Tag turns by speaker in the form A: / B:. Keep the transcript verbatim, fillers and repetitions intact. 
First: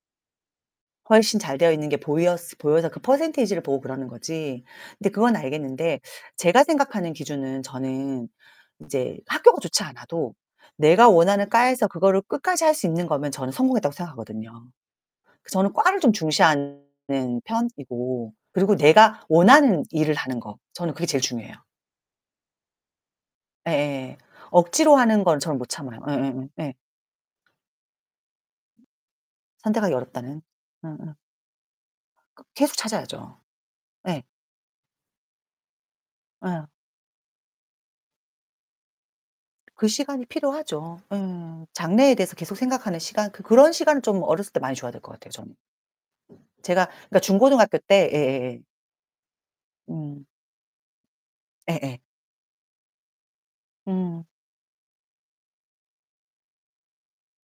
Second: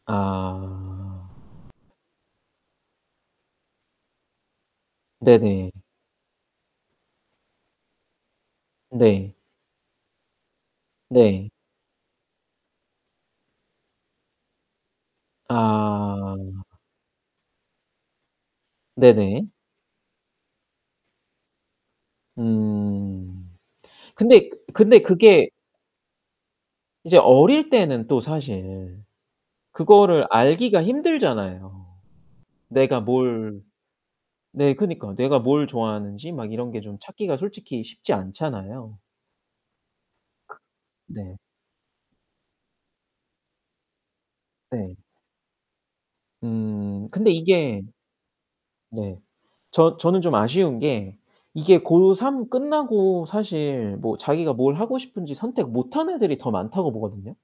A: 아.
B: 훨씬 잘 되어 있는 게 보였으 보여서 그 퍼센티지를 보고 그러는 거지. 근데 그건
A: 네네.
B: 알겠는데 제가 생각하는 기준은 저는 이제
A: 네.
B: 학교가 좋지 않아도 내가 원하는
A: 네.
B: 과에서 그거를 끝까지 할 수 있는 거면 저는 성공했다고 생각하거든요. 그 저는 과를 좀
A: 아.
B: 중시하는 편이고 그리고 내가
A: 네네.
B: 원하는 일을 하는 거. 저는 그게 제일 중요해요.
A: 음.
B: 예예예.
A: 근데
B: 억지로
A: 근데
B: 하는 건
A: 그게
B: 저는 못 참아요. 예예예 예.
A: 이제 어릴 때는 또 사실
B: 선택하기
A: 그거를
B: 어렵다는.
A: 알기가
B: 응응.
A: 힘들잖아요.
B: 그 계속
A: 내가
B: 찾아야죠.
A: 뭘
B: 예.
A: 네 그니까 내가 뭘 좋아하는지 막
B: 어.
A: 이런 게 좀 찾기가 솔직히 쉽지 않잖아요.
B: 그 시간이 필요하죠
A: 네.
B: 음. 장래에 대해서 계속 생각하는 시간. 그 그런 시간을 좀 어렸을 때 많이 줘야
A: 네.
B: 될 것 같아요, 저는. 제가
A: 음
B: 그러니까
A: 근데
B: 중고등학교
A: 이게
B: 때 예예예.
A: 네 저 저는
B: 음.
A: 좀 아쉬운 게 이게
B: 예예.
A: 고 삼 끝나고 사실 뭐
B: 음.
A: 자기가 뭘 하고 싶은지 선택 못 한 애들이 더 많다고 보거든요.